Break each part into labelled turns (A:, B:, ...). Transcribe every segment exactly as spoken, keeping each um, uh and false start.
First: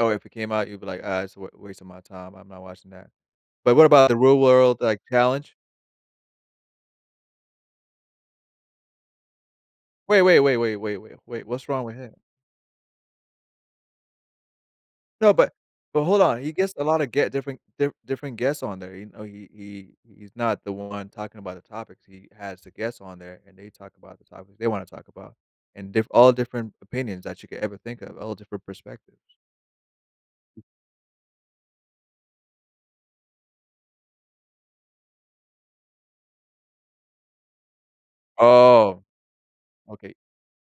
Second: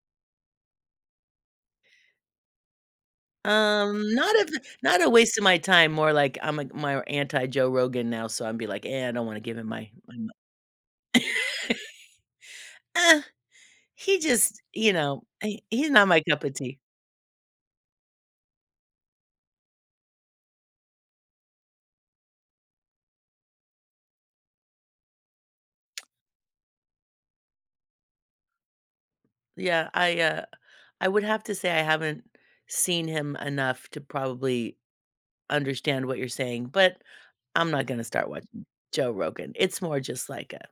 A: Oh, if it came out, you'd be like, "Ah, it's a w waste of my time, I'm not watching that." But what
B: Um,
A: about The Real
B: not of th
A: World, like,
B: not a waste of
A: Challenge?
B: my time, more like I'm a m more anti-Joe Rogan now, so I'd be like, "Eh, I don't wanna give him my my
A: Wait,
B: m"
A: wait, wait, wait, wait, wait, wait, what's wrong with him?
B: Eh, he just, you know,
A: No. But
B: he he's
A: but
B: not
A: hold
B: my
A: on.
B: cup
A: He
B: of
A: gets
B: tea.
A: a lot of ge different dif d different guests on there, he oh, he he he's not the one talking about the topics, he has the guests on there, and they talk about the topics they wanna talk about and diff all different opinions that you could ever think of, all different perspectives.
B: Yeah. I, uh, I would have to say I haven't seen him enough to probably understand what you're saying, but I'm not gonna start watching
A: Oh,
B: Joe Rogan, it's more
A: okay.
B: just like a,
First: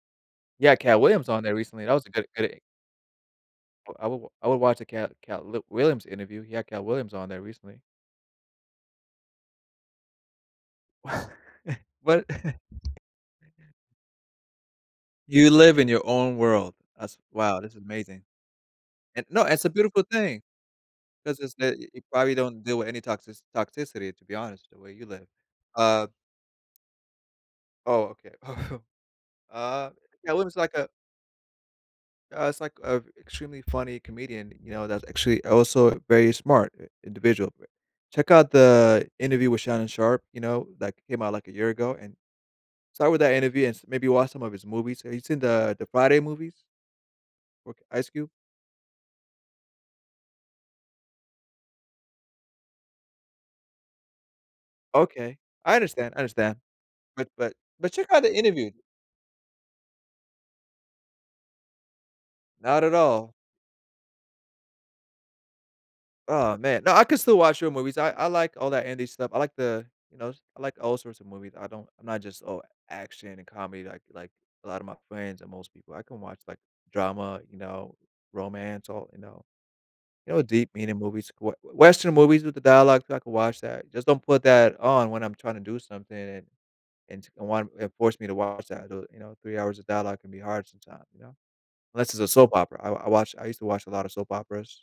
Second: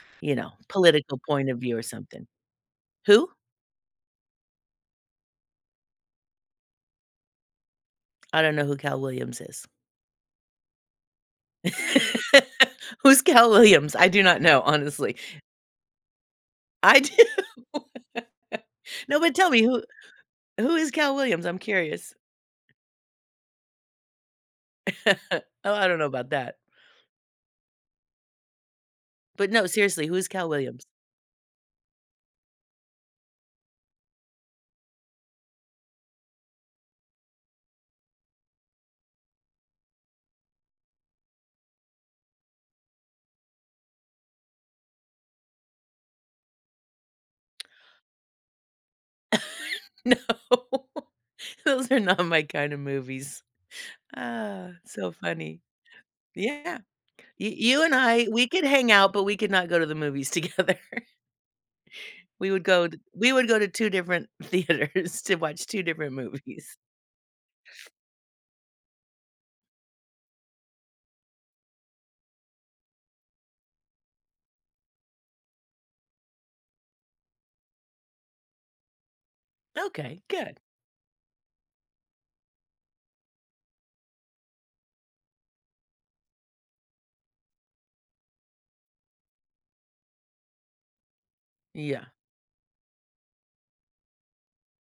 B: you know,
A: He had Katt
B: political
A: Williams on
B: point
A: there
B: of view or
A: recently, that was a good
B: something.
A: good e
B: Who?
A: Uh, I wol I would watch the Katt Katt l Williams interview, he had Katt Williams on there recently.
B: I don't know who Cal Williams is.
A: Well
B: Who's Cal Williams? I do not know, honestly.
A: You live in your own world.
B: I do.
A: That's wow, this is amazing.
B: No,
A: Eh,
B: but
A: no,
B: tell me
A: it's a
B: who
A: beautiful thing,
B: who is Cal
A: 'cause
B: Williams,
A: it's
B: I'm
A: the y you
B: curious?
A: probably don't deal with any toxici toxicity, to be honest, the way you live.
B: Oh, I don't know
A: Uh
B: about that.
A: Oh, okay.
B: But, no,
A: Uh,
B: seriously, who's
A: Katt
B: Cal
A: Williams like
B: Williams?
A: a uh, it's, like, uh, extremely funny comedian, you know, that's actually also a very smart i individual b check out the interview with Shannon Sharpe, you know, that came out, like, a year ago, and start with that interview and s maybe watch some of his movies, have you seen the the Friday movies with Ice Cube?
B: No. Those are not my kind of movies. Uh, so
A: Okay.
B: funny.
A: I understand, I understand.
B: Yeah.
A: But
B: You
A: but
B: you
A: but
B: and
A: check out
B: I,
A: the
B: we could
A: interview.
B: hang out, but we could not go to the movies together. We would
A: Not
B: go
A: at
B: t we
A: all.
B: would go to two different theaters to watch two different
A: Oh
B: movies.
A: man. No, I could still watch your movies, I I like all that indie stuff, I like the, you know, I like all sorts of movies, I don't and not just all action and comedy like like a lotta my friends and most people, I can watch, like, drama, you know, romance, or, you know.
B: Okay.
A: You know,
B: Good.
A: deep meaning movies, w western movies with the dialogue so I can watch that, just don't put that on when I'm trying to do something and and to and one and force me to watch, though, you know, three hours of dialogue can be hard sometimes, you know, unless
B: Yeah.
A: it's a soap opera, I I watch I used to watch a lot of soap operas.